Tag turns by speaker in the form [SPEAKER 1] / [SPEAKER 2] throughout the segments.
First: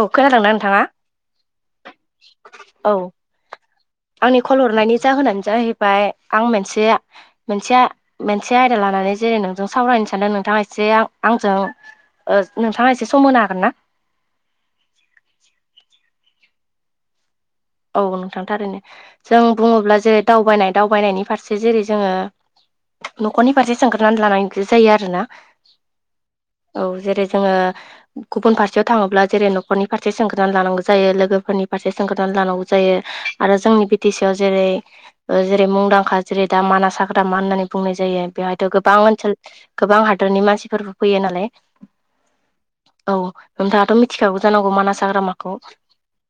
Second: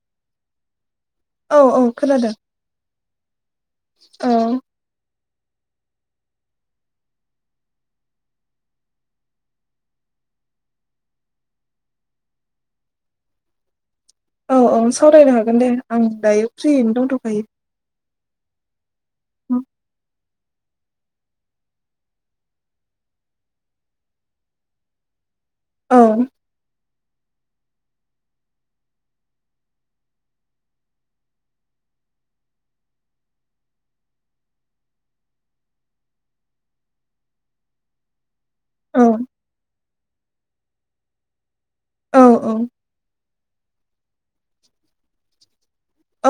[SPEAKER 1] औ खोनादों ना नोंथाङा?
[SPEAKER 2] औ औ खोनादों
[SPEAKER 1] औ
[SPEAKER 2] औ
[SPEAKER 1] आंनि कल' हरनायनि जाहोनानो जाहै बाय आं मोनसे मोनसे मोनसे आयदा लानानै जेरै नोंजों सावरायनो सानदों नोंथाङा एसें आंजों नोंथाङा एसे सम होनो हागोन ना
[SPEAKER 2] औ औ सावरायनो हागोन दे आं दायो फ्रियैनो दंथ'खायो
[SPEAKER 1] औ नोंथांथारैनो जों बुङोब्ला जेरै दावबायनाय दावबायनायनि फारसे जेरै जोङो न'खरनि फारसे सोंग्रनानै लानायांग जायो आरो ना
[SPEAKER 2] औ
[SPEAKER 1] औ जेरै जोङो गुबुन फारसेयाव थाङोब्ला जेरै' न'खरनि फारसे सोंख्रोनानै लानांगौ जायो! लोगोफोरनि फारसे सोंखोनान लानांगौ। जायो आरो जोंनि बि टि सि आव जेरै जेरै मुंदांखा जेरै दा माना साग्राा मान होननानै बुंनाय जायो बेहाय गोबां
[SPEAKER 2] औ
[SPEAKER 1] ओनसोल गोबां हादरनि मानसिफोरबो फैयो नालाय
[SPEAKER 2] औ औ
[SPEAKER 1] औ नोंथाङाथ' मिथिखागौ जानांगौ मानास हाग्रामाखौ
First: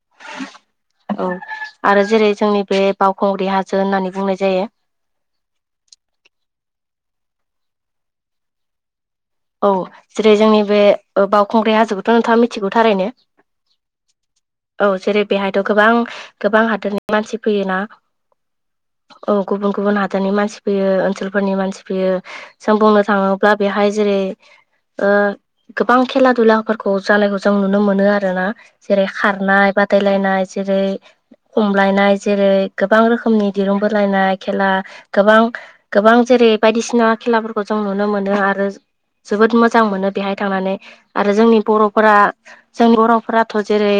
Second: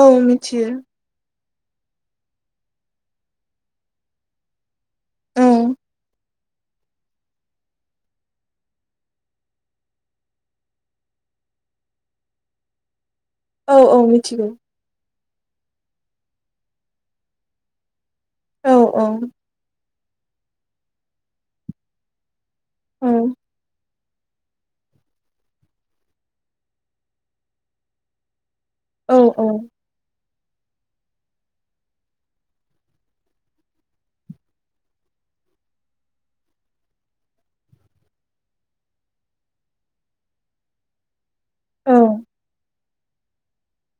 [SPEAKER 2] औ मिथियो
[SPEAKER 1] औ आरो जेरै जोंनि बे बावखुंग्रि हाजो होननानै बुंनाय जायो
[SPEAKER 2] औ
[SPEAKER 1] औ जेरै जोंनि बे बावखुंग्रि हाजोखौथ' नोंथाङा मिथिगौ थारैनो
[SPEAKER 2] औ औ मिथिगौ
[SPEAKER 1] औ जेरै बेहायथ' गोबां गोबां हादोरनि मानसि फैय ना
[SPEAKER 2] औ औ
[SPEAKER 1] गुबुन गुबुन हादरनि मानसि फैयो ओनसोलफोरनि मानसि फैयो जों बुंनो
[SPEAKER 2] औ
[SPEAKER 1] थाङोब्ला बेहाय जेरै गोबां खेला दुलाफोरखौ जानायखौ जों नुनो मोनो आरो ना जेरै
[SPEAKER 2] औ औ
[SPEAKER 1] खारनाय बादायलायनाय जेरै हमलायनाय जेरै गोबां रोखोमनि दिरुं बोलायनाय खेला गोबां गोबां जेरै बायदिसिना खेलाफोरखौ जों नुनो मोनो आरो जोबोद मोजां मोनो बेहाय थांनानै आरो जोंनि
[SPEAKER 2] औ
[SPEAKER 1] बर'फोरा जोंनि बर'फोराथ' जेरै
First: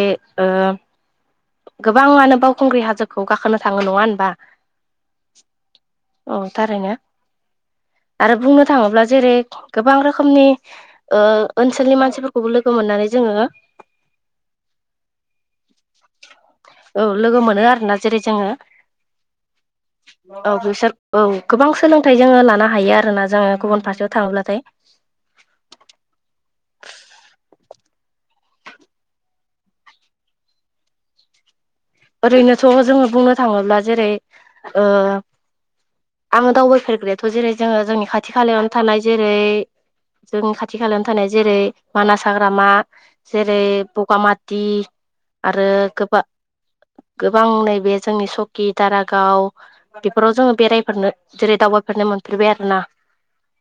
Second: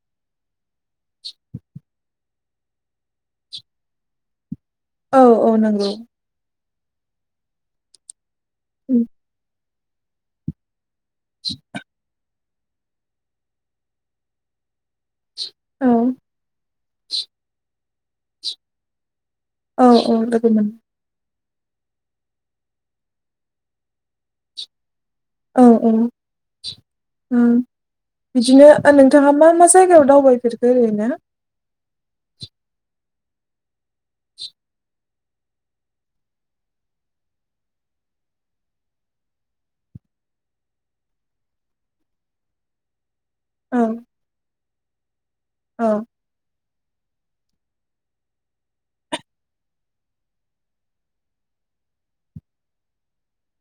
[SPEAKER 1] गोबाङानो बावखुंग्रि हाजोखौ गाखोनो थाङो नङा होनबा
[SPEAKER 2] औ औ नंगौ
[SPEAKER 1] औ थारैनो आरो बुंनो थाङोब्ला जेरै गोबां रोखोमनि ओनसोलनि मानसिफोरखौबो लोगो मोननानै जोङो औ
[SPEAKER 2] औ
[SPEAKER 1] लोगो मोनो आरोोना जेरै जोङो
[SPEAKER 2] औ लोगो
[SPEAKER 1] औ
[SPEAKER 2] मोन
[SPEAKER 1] सार औ गोबां सोलोंथाइ जोङो लानो हायो आरोोना जोङो गुबुन फारसेयाव थाङोब्लाथाय
[SPEAKER 2] औ औ बिदिनो नोंथाङा मा मा जायगायाव दावबायफेरखो ओरैनो
[SPEAKER 1] ओरैनोथ' जोङो बुंनो थाङोब्ला जेरै आङो दावबायफेरग्रायाथ' जेरै जोङो जोंनि खाथि खालायावनो थानाय जेरै जों खाथि खालायाव थानाय जेरै मानास हाग्रामा जेरै
[SPEAKER 2] औ
[SPEAKER 1] बगामाथि आरो
[SPEAKER 2] औ
[SPEAKER 1] गोबाब गोबां नैबे जोंनि सकि दारागाव बेफोराव जोङो बेरायफोरनो जेरै दावबायफोरनो मोनफेरबाय आरो ना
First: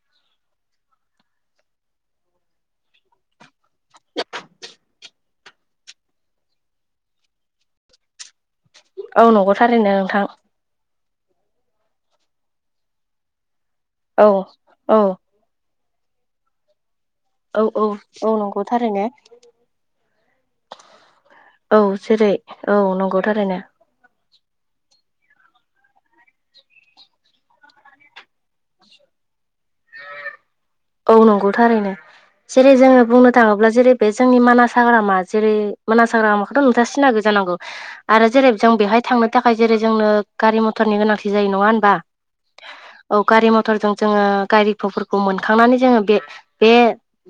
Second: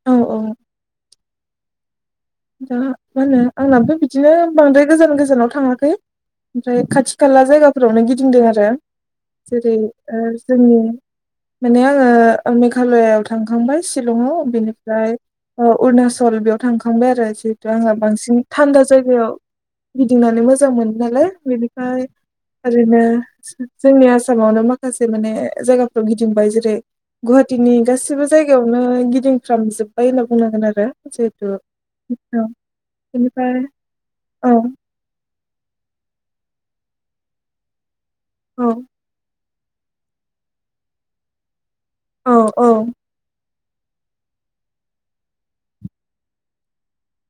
[SPEAKER 2] औ औ दा मा होनो आंनाबो बिदिनो बांद्राय गोजान गोजानाव थाङाखै ओमफ्राय खाथि खाला जायगाफोरावनो गिदिंदों आरो
[SPEAKER 1] औ नंगौ
[SPEAKER 2] जेरै
[SPEAKER 1] थारैनो नोंथां
[SPEAKER 2] जोंनि माने आङो मेघालयआव
[SPEAKER 1] औ
[SPEAKER 2] थांखांबायशलंआव
[SPEAKER 1] औ
[SPEAKER 2] बिनिफ्राय अरुणचल बेयाव थांखांबाय आरो
[SPEAKER 1] औ
[SPEAKER 2] जिहेथु
[SPEAKER 1] औ
[SPEAKER 2] आंहा
[SPEAKER 1] औ
[SPEAKER 2] बांसिन
[SPEAKER 1] नंगौ
[SPEAKER 2] थान्दा
[SPEAKER 1] थारैनो
[SPEAKER 2] जायगायाव गिदिंनानै मोजां मोनो नालाय
[SPEAKER 1] औ
[SPEAKER 2] बेनिफ्राय
[SPEAKER 1] जेरै औ
[SPEAKER 2] ओरैनो
[SPEAKER 1] नंगौ थारैनो
[SPEAKER 2] जोंनि आसामावनो माखासे माने जायगाफ्राव गिदिंबाय जेरै गुवाहाटिनि गासिबो जायगायावनो गिदिंफ्रामजोबबाय होनना बुंनांगोन आरो
[SPEAKER 1] औ
[SPEAKER 2] जिहेथु
[SPEAKER 1] नंगौ थारैनो
[SPEAKER 2] औ
[SPEAKER 1] जेरै जोंङो बुंनो
[SPEAKER 2] बेनिफ्राय
[SPEAKER 1] थाङोब्ला जेरै बे जोंनि
[SPEAKER 2] औ
[SPEAKER 1] मानास हाग्रामा। जेरै मोनास हाग्रामा बेफोरखौथ' नोंथाङा सिनायो जानांगौ आरो जेरै
[SPEAKER 2] औ
[SPEAKER 1] जों बेहाय थांनो थाखाय जेरै जोंनो गारि मथरनि गोनांथि जायो नङा होनबा
[SPEAKER 2] औ औ।
[SPEAKER 1] औ गारि मथरजों जोंङो गारिफोरखौ मोनखांनानै जोंङो बे बे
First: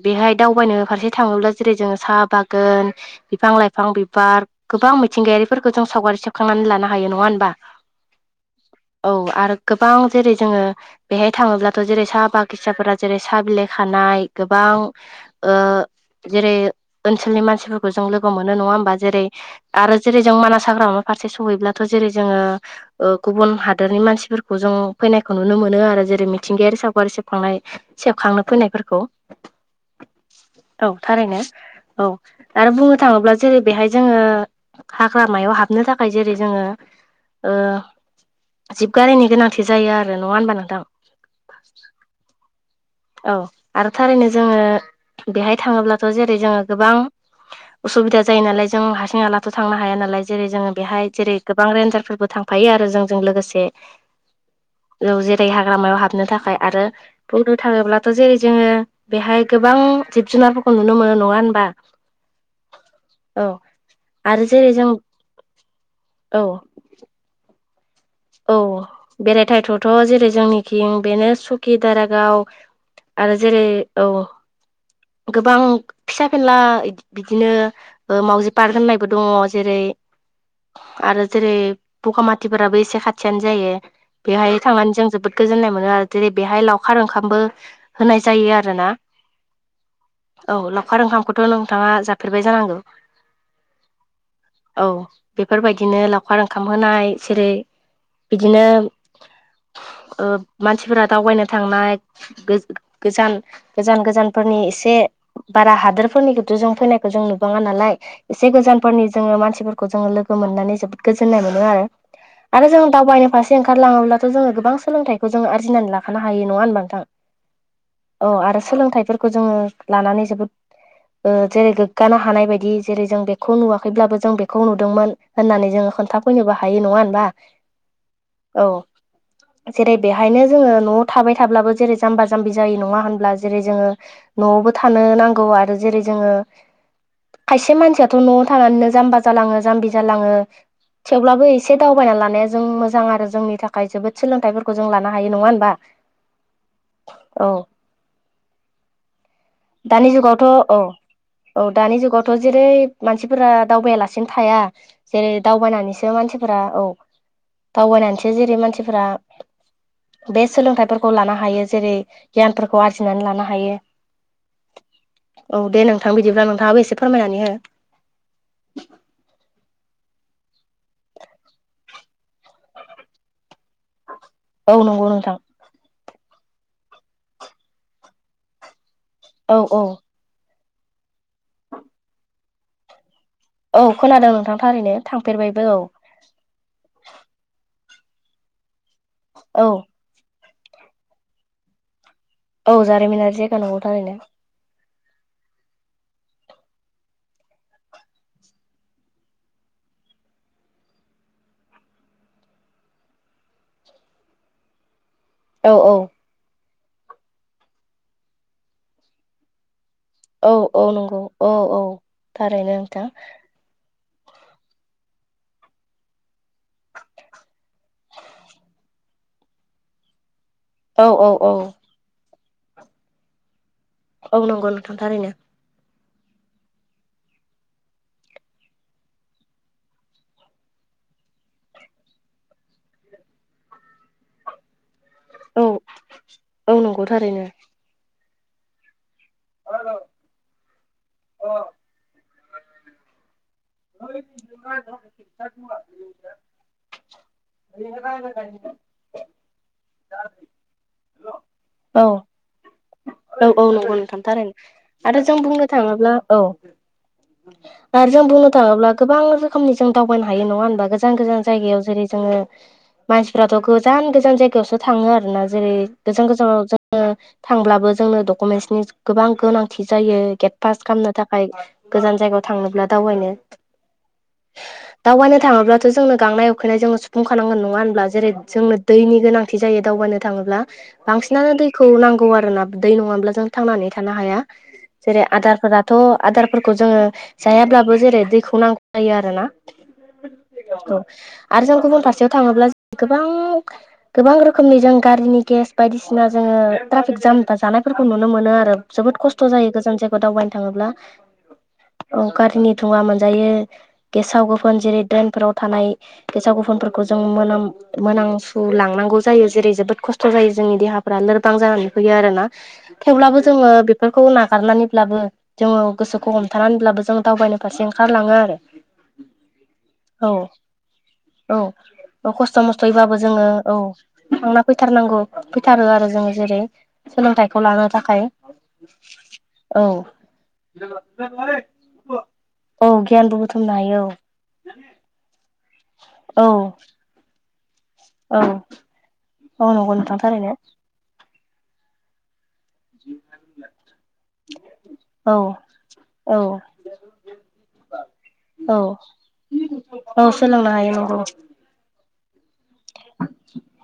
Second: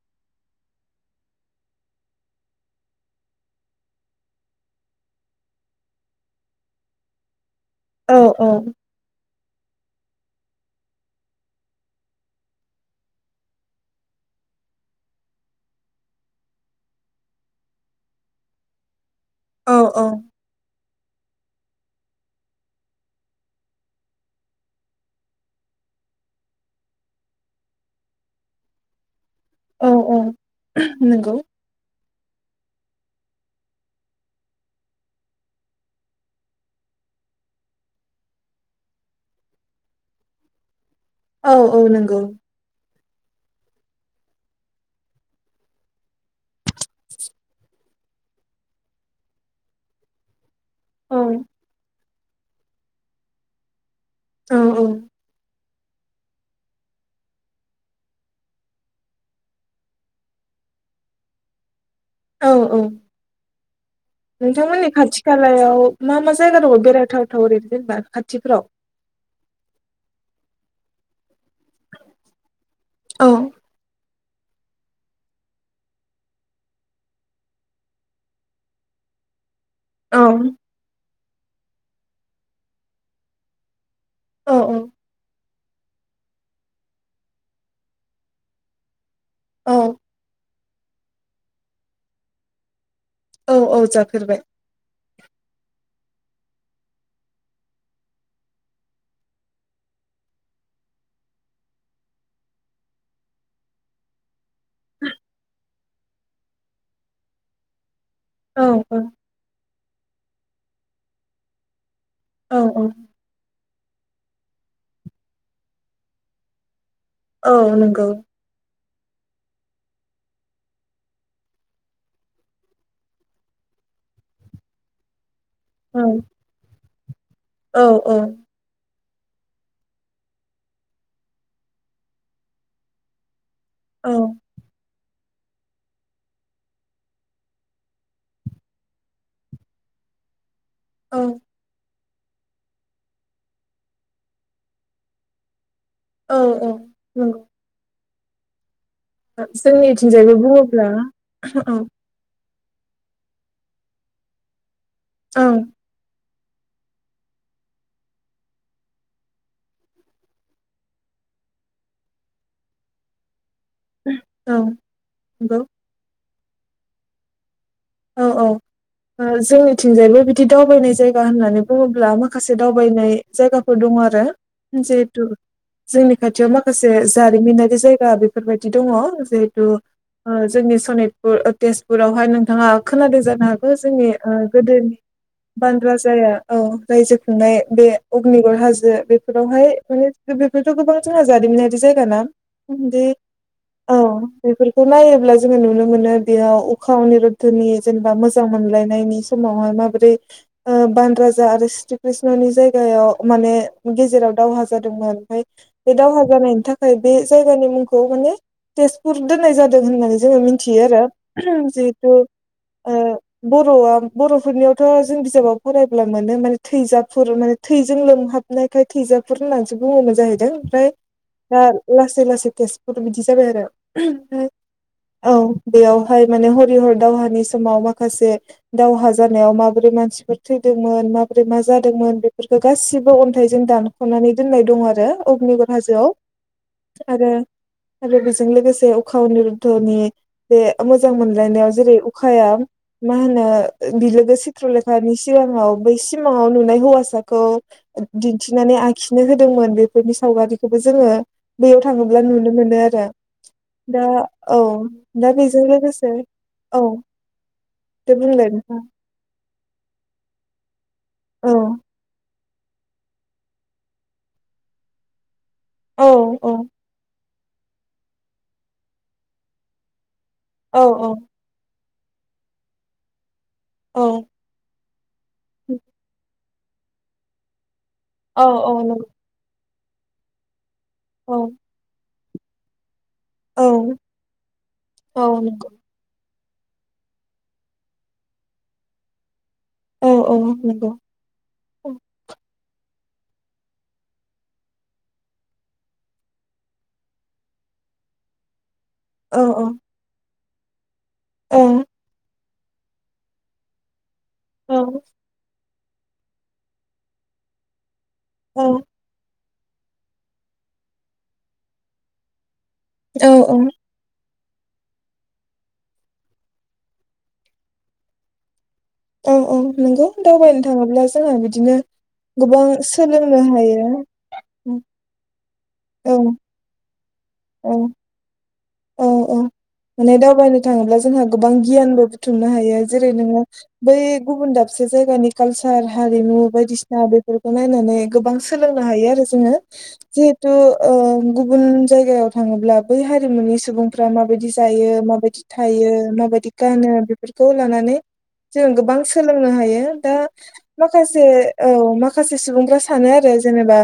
[SPEAKER 1] बेहाय दावबायनो फारसे थांङोब्ला जेरै जोंङो साहा बागान बिफां लाइफां बिबार गोबां मिथिंगायारिफोरखौ जों सावगारि सेबखांनानै लानो हायो नङा होमबा।
[SPEAKER 2] औ औ
[SPEAKER 1] औ आरो गोबां जेरै जोङो बेहाय थाङोब्लाथ' जेरै साहा बागिसाफोरा जेरै साहा बिलाइ खानाय गोबां। ओ जेरै ओनसोलनि मानसिफोरखौ जों लोगो मोनो नङा होमबा जेरै।
[SPEAKER 2] औ
[SPEAKER 1] आरो जेरै जों मानास हाग्रामा फारसे सहैब्लाथ' जेरै जोंङो ओ गुबुन हादोरनि मानसिफोरखौ जों फैनायखौ नुनो मोनो आरो जेरै मिथिंगायारि सावगारि सेबखांनाय। सेबखांनो फैनायफोरखौ
[SPEAKER 2] औ औ
[SPEAKER 1] औ
[SPEAKER 2] नंगौ
[SPEAKER 1] थारैनो औ आरो बुंनो थााङोब्ला जेरै बेहाय जोंङो हाग्रामायाव हाबनो थाखाय जेरै जोंङो ओ जिबगारिनि गोनांथि जायो आरो नङा होनबा नोंथां
[SPEAKER 2] औ औ नंगौ।
[SPEAKER 1] औ आरो थारैनो जोंङो बेहाय थाङोब्लाथ' जेरै जोंङो गोबां। उसुबिदा जायो नालाय जों हारसिं हालाथ' थांनो हाया नालाय जेरै जोंङो बेहाय जेरै
[SPEAKER 2] औ
[SPEAKER 1] गोबां रेन्जारफोरबो थांफायो आरो जोंजों लोगोसे
[SPEAKER 2] औ औ
[SPEAKER 1] जेरै हाग्रामायाव हाबनो थाखाय आरो थाङोब्लाथ' जेरै जोंङो बेहाय गोबां जिब जुनारफोरखौ नुनो मोनो नङा होनबा
[SPEAKER 2] औ औ
[SPEAKER 1] औ आरो जेरै
[SPEAKER 2] नोंथांमोननि
[SPEAKER 1] जों
[SPEAKER 2] खाथि खालायाव मा मा
[SPEAKER 1] औ
[SPEAKER 2] जायगा दङ बेरायथाव ओरैनो जेनबा
[SPEAKER 1] औ बेरायथाव थावथ' जेरै जोंनिथिं बेनो सु खि दारागाव
[SPEAKER 2] औ
[SPEAKER 1] आरो जेरै औ गोबां फिसा फेनला बिदिनो मावजि पार्क होननायबो दङ। जेरै
[SPEAKER 2] औ
[SPEAKER 1] आरो जेरै बगामाथिफोराबो एसे खाथियानो जायो।
[SPEAKER 2] औ
[SPEAKER 1] बेहाय थांनानै जों जोबोद गोजोननाय मोनो आरो जेरै बेहाय लावखार ओंखामबो होनाय जायो आरोना।
[SPEAKER 2] औ।
[SPEAKER 1] औ लावखार ओंखामखौथ' नोंथाङा जाफेरबाय जानांगौ।
[SPEAKER 2] औ औ जाफेरबाय।
[SPEAKER 1] औ बेफोरबायदिनो लावखार ओंखाम होनाय जेरै बिदिनो ओ मानसिफोरा दावबायनो थांनाय। गो-गोजान गोजान गोजानफोरनि एसे बारा हादोरफोरनिखौथ' जों फैनायखौ जों नुबाङा नालाय एसे
[SPEAKER 2] औ औ
[SPEAKER 1] गोजानफोरनि जोंङो मानसिफोरखौ जोंङो लोगो मोननानै जोबोद गोजोननाय मोनो आरो
[SPEAKER 2] औ
[SPEAKER 1] आरो जों
[SPEAKER 2] औ
[SPEAKER 1] दावबायनाय फारसे ओंखारलांङोब्लाथ' जोंङो गोबां सोलोंथाइखौ जोंङो आरजिनानै लाखानो हायो। नङा होनबा नोंथां?
[SPEAKER 2] औ नंगौ।
[SPEAKER 1] औ आरो सोलोंथाइफोरखौ जोंङो लानानै जोबोद ओ जेरै गोग्गानो हानाय बायदि जेरै जों बेखौ नुवाखैब्लाबो जों बेखौ नुदोंमोन होननानै जोंङो
[SPEAKER 2] औ
[SPEAKER 1] खोन्थाफैनोबो हायो नङा होनबा
[SPEAKER 2] औ औ।
[SPEAKER 1] औ जेरै बेहायनो जोंङो न'आव थाबाय थाब्लाबो जेरै जाम्बा जाम्बि जायो नङा होनब्ला जेरै जोङो
[SPEAKER 2] औ
[SPEAKER 1] न'आवबो थानो नांगौ आरो जेरै जोंङो खायसे मानसियाथ' न'आव थानानैनो जाम्बा जालाङो जाम्बि जालाङो। थेवब्लाबो एसे दावबायना लानाया जों मोजां आरो जोंनि थाखाय जोबोद सोलोंथाइफोरखौ जों लानो हायो नङा होमबा।
[SPEAKER 2] औ औ नंगौ
[SPEAKER 1] औ दानि
[SPEAKER 2] जोंनिथिंजायबो
[SPEAKER 1] जुगावथ' औ
[SPEAKER 2] बुङोब्ला
[SPEAKER 1] औ दानि जुगाव जेरै मानसिफोरा दावबायलासिनो थाया जेरै
[SPEAKER 2] औ
[SPEAKER 1] दावबायनानैसो मानसिफोरा औ दावबायनानैसो जेरै-मानसिफोरा बे सोलोंथाइफोरखौ लानो हायो जेरै-गियानफोरखौ आरजिनानै लानो हायो
[SPEAKER 2] औ नंगौ
[SPEAKER 1] औ दे नोंथां बिदिब्ला नोंथाङाबो एसे फोरमायनानै हो।
[SPEAKER 2] औ-औ जोंनिथिंजायबो बिदि दावबायनाय जायगा होननानै बुंङोब्ला माखासे दावबायनाय जायगाफोर दङ आरो
[SPEAKER 1] औ नंगौ
[SPEAKER 2] जिहेतु
[SPEAKER 1] नोंथां
[SPEAKER 2] जोंनि खाथियाव माखासे जारिमिनारि जायगा बेफोरबायदि दंङ।
[SPEAKER 1] औ
[SPEAKER 2] जिहेतु
[SPEAKER 1] औ
[SPEAKER 2] ओ जोंनि सनितपुर तेजपुरावहाय नोंथाङा खोनादों जानो हागौ।
[SPEAKER 1] औ
[SPEAKER 2] जोंनि ओ
[SPEAKER 1] खोनादों नोंथां थारैनो
[SPEAKER 2] गोदोनि
[SPEAKER 1] थांफेरबायबो औ
[SPEAKER 2] बान राजा जाया औ रायजो खुंनाय बे अग्निगर हाजो बेफोरावहाय
[SPEAKER 1] औ
[SPEAKER 2] माने बेफोरथ' गोबां जोंहा जारिमिनारि जायगा ना
[SPEAKER 1] औ
[SPEAKER 2] बे
[SPEAKER 1] जारिमिनारि जायगा नंगौ
[SPEAKER 2] औ
[SPEAKER 1] थारैनो।
[SPEAKER 2] बेफोरखौ नायोब्ला जोंङो नुनो मोनो बेयाव उखा अनिरुध्वनि जेनेबा मोजां मोनलायनायनि समावहाय माबोरै ओ बान राजा आरो श्री कृष्णनि जायगायाव माने गेजेराव दावहा जादोंमोन।
[SPEAKER 1] औ औ
[SPEAKER 2] बे दावहा जानायनि थाखाय बे जायगानि मुंखौ माने तेजपुर दोननाय जादों होननानै जोंङो
[SPEAKER 1] औ
[SPEAKER 2] मिथियो
[SPEAKER 1] औ
[SPEAKER 2] आरो
[SPEAKER 1] नंगौ औ औ
[SPEAKER 2] जिहेथु
[SPEAKER 1] थारैनो
[SPEAKER 2] ओ
[SPEAKER 1] नोंथां
[SPEAKER 2] बर'आ बरफोरनियावथ' जों बिजाबाव फरायब्ला मोनो माने थैजाफुर माने थैजों लोमहाबनायखाय थैजाफुर होननानैसो बुंङोमोन जाहैदों ओमफ्राय
[SPEAKER 1] औ औ औ
[SPEAKER 2] दा आसे लासे तेसपुर बिदि जाबाय
[SPEAKER 1] औ नंगौ नोंथां थारैनो
[SPEAKER 2] आरो बेयावहाय माने हरिहर दावहानि समाव माखासे दावहा जानायाव माबोरै मानसिफोर थैदोंमोन माबोरै मा जादोंमोन बेफोरखौ गासिबो अन्थाइजों दान खनानै दोननाय दं आरो
[SPEAKER 1] औ
[SPEAKER 2] अगनिगर हाजोआव
[SPEAKER 1] औ नंगौ
[SPEAKER 2] आरो
[SPEAKER 1] थारैनो
[SPEAKER 2] आरो बेजों लोगोसे उखा निरुधनि बे मोजां मोनलायनायाव जेरै उखाया मा होनो बिलोगो सिथ्रलेखानि सिगाङाव बै सिमाङाव नुनाय हौवासाखौ दिन्थिनानै आ खिनो होदोंमोन बेफोरनि सावगारिखौबो जोंङो बैयाव
[SPEAKER 1] औ
[SPEAKER 2] थाङोब्ला नुनो मोनो आरो।
[SPEAKER 1] औ औ नंगौ
[SPEAKER 2] दा
[SPEAKER 1] नोंथां थारैनो
[SPEAKER 2] औ
[SPEAKER 1] आरो
[SPEAKER 2] दा
[SPEAKER 1] जों बुंनो
[SPEAKER 2] बेजों लोगोसे
[SPEAKER 1] थांङोब्ला औ आरो
[SPEAKER 2] दे
[SPEAKER 1] जों बुंनो
[SPEAKER 2] बुंलाय नोंथां
[SPEAKER 1] थाङोब्ला गोबां रोखोमनि जों दावबायनो हायो नङा होनबा गोजान गोजान
[SPEAKER 2] औ
[SPEAKER 1] जायगायाव जेरै जोङो मानसिफ्राथ' गोजान-गोजान जायगायावसो थाङो आरोना जेरै
[SPEAKER 2] औ
[SPEAKER 1] गोजान
[SPEAKER 2] औ
[SPEAKER 1] गोजानाव जोङो थांब्लाबो जोंनो डकुमेन्टसनि गोबां गोनांथि जायो गेट पास
[SPEAKER 2] औ
[SPEAKER 1] खालामनो था खाय गोजान जायगायाव थांनोब्ला दावबायनो
[SPEAKER 2] औ
[SPEAKER 1] दावबायनो थाङोब्लाथ' जोंनो गांनाय उखैनाय जों सुफुंखानांगोन नङा होनब्ला? जेरै
[SPEAKER 2] औ
[SPEAKER 1] जोंनो
[SPEAKER 2] औ नंगौ
[SPEAKER 1] दैनि गोनांथि जायो दावबायनो थाङोब्ला
[SPEAKER 2] औ
[SPEAKER 1] बांसिनानो दैखौ नांगौ आरोना दै नङाब्ला जों
[SPEAKER 2] औ
[SPEAKER 1] थांनानै थानो हाया जेरै
[SPEAKER 2] औ नंगौ
[SPEAKER 1] आदारफोरा थ' आदारफोरखौ जोंङो जायाब्लाबो जेरै दैखौ नांगौ जायो आरोना।
[SPEAKER 2] औ औ नंगौ
[SPEAKER 1] औ आरो जों
[SPEAKER 2] औ
[SPEAKER 1] गुबुन फारसेयाव थाङोब्ला गोबां गोबां रोखोमनि जों गारिनि गेस बायदिसिना जोंङो ट्राफिक जाम बा जानायफोरखौ नुनो मोनो आरो जोबोद
[SPEAKER 2] औ
[SPEAKER 1] खस्थ
[SPEAKER 2] औ
[SPEAKER 1] जायो गोजान जायगायाव दावबायनो थाङोब्ला।
[SPEAKER 2] औ
[SPEAKER 1] कुकारनि दुंङा मोनजायो गेसाव गोफोन जेरै-ड्रेनफोराव थानाय गेसाव गोफोनफोरखौ जों मोनाम सु
[SPEAKER 2] औ
[SPEAKER 1] लांनांगौ जायो जेरै- जोबोद खस्थ जायो जोंनि देहा लोरबां जानानै फैयो आरो ना
[SPEAKER 2] औ
[SPEAKER 1] थेवब्लाबो जोंङो बेफोरखौ नागारनानैब्लाबो जोंङो गोसोखौ हमथानानैब्लाबो जों दावबायनो फारसे ओंखारलाङो आरो।
[SPEAKER 2] औ-औ नंगौ
[SPEAKER 1] औ
[SPEAKER 2] दावबायनो थांङोब्ला जोंहा
[SPEAKER 1] औ
[SPEAKER 2] बिदिनो
[SPEAKER 1] औ खस्थ'
[SPEAKER 2] गोबां
[SPEAKER 1] मस्थ'यैबाबो जोङो
[SPEAKER 2] सोलोंनो
[SPEAKER 1] औ
[SPEAKER 2] हायो।
[SPEAKER 1] थांना फैथारनांगौ फैथारो आरो
[SPEAKER 2] औ
[SPEAKER 1] जोङो जेरै-सोलोंथाइखौ
[SPEAKER 2] औ
[SPEAKER 1] लानो थाखाय।
[SPEAKER 2] औ औ
[SPEAKER 1] [inaudible]
[SPEAKER 2] माने दावबायनो थाङोब्ला जोंहा गोबां गियानबो बुथुमनो हायो
[SPEAKER 1] औ
[SPEAKER 2] जेरै
[SPEAKER 1] गियानबो
[SPEAKER 2] नोङो
[SPEAKER 1] बुथुमनो
[SPEAKER 2] बै
[SPEAKER 1] हायो
[SPEAKER 2] गुबुन दाबसे जायगानि कालसार हारिमु
[SPEAKER 1] औ
[SPEAKER 2] बायदिसिना बेफोरखौ नायनानै गोबां
[SPEAKER 1] औ
[SPEAKER 2] सोलोंनो हायो आरो जोङो
[SPEAKER 1] औ नंगौ नोंथां थारैनो
[SPEAKER 2] जिहेथु ओ गुबुन जायगायाव थाङोब्ला बै हारिमुनि सुबुंफ्रा माबायदि जायो
[SPEAKER 1] औ
[SPEAKER 2] माबायदि थायो माबायदि
[SPEAKER 1] औ
[SPEAKER 2] गानो बेफोरखौ लानानै जों
[SPEAKER 1] औ
[SPEAKER 2] गोबां सोलोंनो हायो दा
[SPEAKER 1] औ सोलोंनो हायो नंगौ
[SPEAKER 2] माखासे औ माखासे सुबुंफ्रा सानो आरो जेनेबा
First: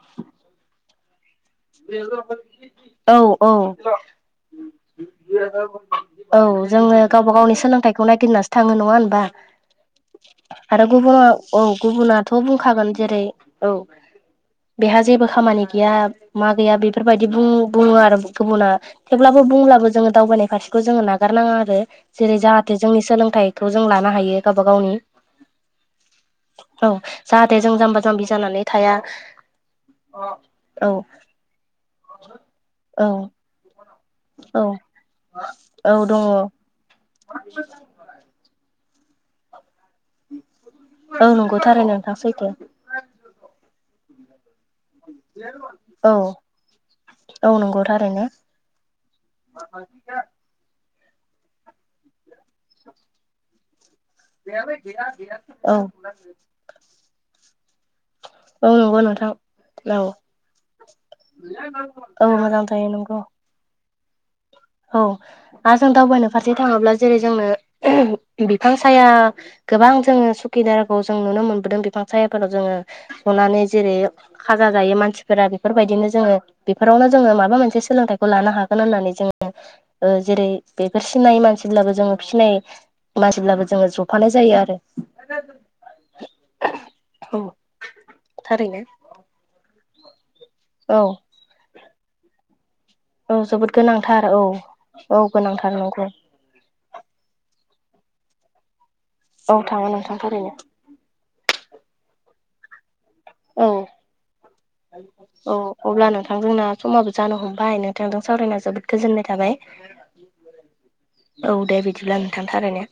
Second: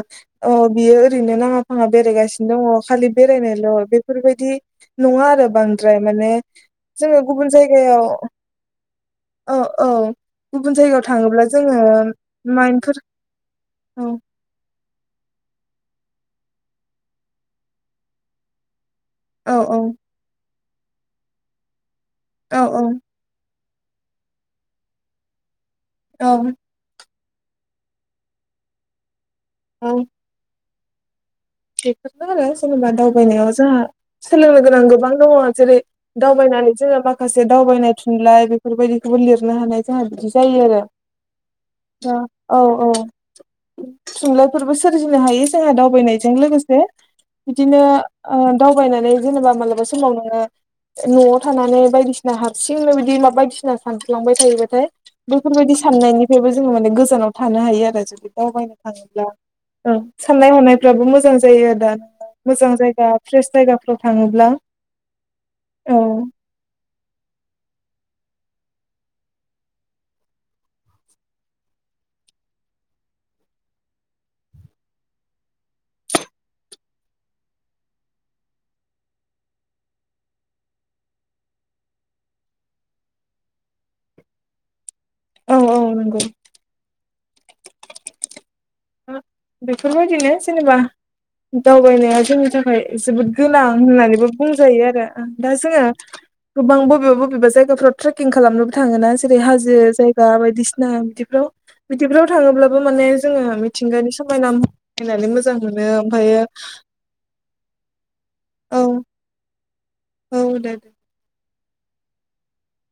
[SPEAKER 2] ओ बियो ओरैनो नाङा फाङा बेरायगासिनो दङ खालि
[SPEAKER 1] औ औ
[SPEAKER 2] बेरायनायल बेफोरबायदि नङा आरो बांद्राय माने
[SPEAKER 1] औ जोङो गावबा
[SPEAKER 2] गुबुन
[SPEAKER 1] गावनि सोलोंथाइखौ
[SPEAKER 2] जायगायाव
[SPEAKER 1] नायगिरनासो थाङो नङा होनबा?
[SPEAKER 2] औ औ गुबुन
[SPEAKER 1] आरो
[SPEAKER 2] जायगायाव
[SPEAKER 1] गुबुना
[SPEAKER 2] थाङोब्ला
[SPEAKER 1] औ
[SPEAKER 2] जोङो
[SPEAKER 1] गुबुनाथ' बुंखागोन
[SPEAKER 2] माइन्डफोर
[SPEAKER 1] जेरै, औ । बेहा जेबो खामानि गैया मा गैया बेफोरबायदि बुं बुङो आरो गुबुना थेवब्लाबो
[SPEAKER 2] औ औ
[SPEAKER 1] बुंब्लाबो जोङो दावबायनाय फारसेखौ जोङो नागारनाङा आरो जेरै
[SPEAKER 2] औ
[SPEAKER 1] जाहाथे
[SPEAKER 2] औ
[SPEAKER 1] जोंनि सोलोंथाइ खौ जों लानो हायो गावबा गावनि
[SPEAKER 2] औ।
[SPEAKER 1] औ जाहाथे जों जाम्बा जाम्बि जानानै थाया।
[SPEAKER 2] औ।
[SPEAKER 1] औ।
[SPEAKER 2] बेफोरनो आरो जेनेबा
[SPEAKER 1] औ
[SPEAKER 2] दावबायनायाव जोंहा सोलोंनो
[SPEAKER 1] औ
[SPEAKER 2] गोनां गोबां दङ जेरै
[SPEAKER 1] औ दङ
[SPEAKER 2] दावबायनानै जोङो माखासे दावबायनाय थुनलाइ बेफोरबायदिखौबो लिरनो हानाय जोंहा बिदि जायो आरो
[SPEAKER 1] औ नंगौ थारैनो नोंथां सैथो
[SPEAKER 2] औ औ। थुनलाइफोरबो सोरजिनो हायो जोंहा
[SPEAKER 1] औ
[SPEAKER 2] दावबायनाय जों लोगोसे
[SPEAKER 1] औ
[SPEAKER 2] बिदिनो
[SPEAKER 1] नंगौ थारैनो
[SPEAKER 2] दावबायनानै जेनेबा मालाबा समाव नोङो न'आव थानानै बायदिसिना हारसिंनो बिदि मा बायदिसिना सानफ्लांबाय थायोबाथाय
[SPEAKER 1] औ
[SPEAKER 2] बेफोरबायदि साननायनिफ्रायबो जोङो माने गोजानाव थानो हायो आरो जुदि
[SPEAKER 1] औ
[SPEAKER 2] दावबायनो
[SPEAKER 1] नंगौ
[SPEAKER 2] थाङोब्ला
[SPEAKER 1] नोंथां औ।
[SPEAKER 2] साननाय हनायफ्राबो मोजां जायो दा
[SPEAKER 1] औ
[SPEAKER 2] मोजां
[SPEAKER 1] जायो
[SPEAKER 2] जायगा
[SPEAKER 1] नंगौ
[SPEAKER 2] फ्रेस जायगाफ्राव थाङोब्ला ।
[SPEAKER 1] औ आरो जों दावबायनो फारसे थाङोब्ला जेरै जोंनो बिफां साया गोबां जोङो सुखिदारखौ जों नुनो मोनबोदों बिफां सायाफोराव जोङो हनानै जेरै खाजा जायो मानसिफोरा बेफोरबायदिनो जोङो बेफोरावनो जोङो माबा मोनसे सोलोंथाइखौ लानो हागोन होननानै। जों जेरै बेफोर सिनायै मानसिब्लाबो जोङो फिनाय मानसिब्लाबो जोङो जफानाय जायो आरो।
[SPEAKER 2] औ औ नंगौ
[SPEAKER 1] औ थारैनो।
[SPEAKER 2] बेफोरबायदिनो जेनेबा
[SPEAKER 1] औ
[SPEAKER 2] दावबायनाया जोंनि थाखाय। थाखाय जोबोद
[SPEAKER 1] औ
[SPEAKER 2] गोनां
[SPEAKER 1] गोनांथार
[SPEAKER 2] होननानैबो
[SPEAKER 1] औ
[SPEAKER 2] बुंजायो आरो
[SPEAKER 1] औ
[SPEAKER 2] दा
[SPEAKER 1] गोनांथार
[SPEAKER 2] जोङो।
[SPEAKER 1] नंगौ
[SPEAKER 2] गोबां बबेबा बबेबा जायगाफ्राव ट्रेकिं खालामनोबो थाङो ना जेरै
[SPEAKER 1] औ
[SPEAKER 2] हाजो
[SPEAKER 1] थाङो नोंथां
[SPEAKER 2] जायगा
[SPEAKER 1] थारैनो
[SPEAKER 2] बायदिसिना ना बिदिफ्राव बिदिफ्राव थाङोब्लाबो माने जोङो
[SPEAKER 1] औ
[SPEAKER 2] मिथिंगानि समायना नायनानै
[SPEAKER 1] औ
[SPEAKER 2] मोजां मोनो ओमफ्रायो
[SPEAKER 1] बिथांजों सावरायनायाव जोबोद
[SPEAKER 2] औ
[SPEAKER 1] गोजोननाय थाबाय ।
[SPEAKER 2] औ दे दे।
[SPEAKER 1] औ दे बिदिब्ला नोंथां थारैनो।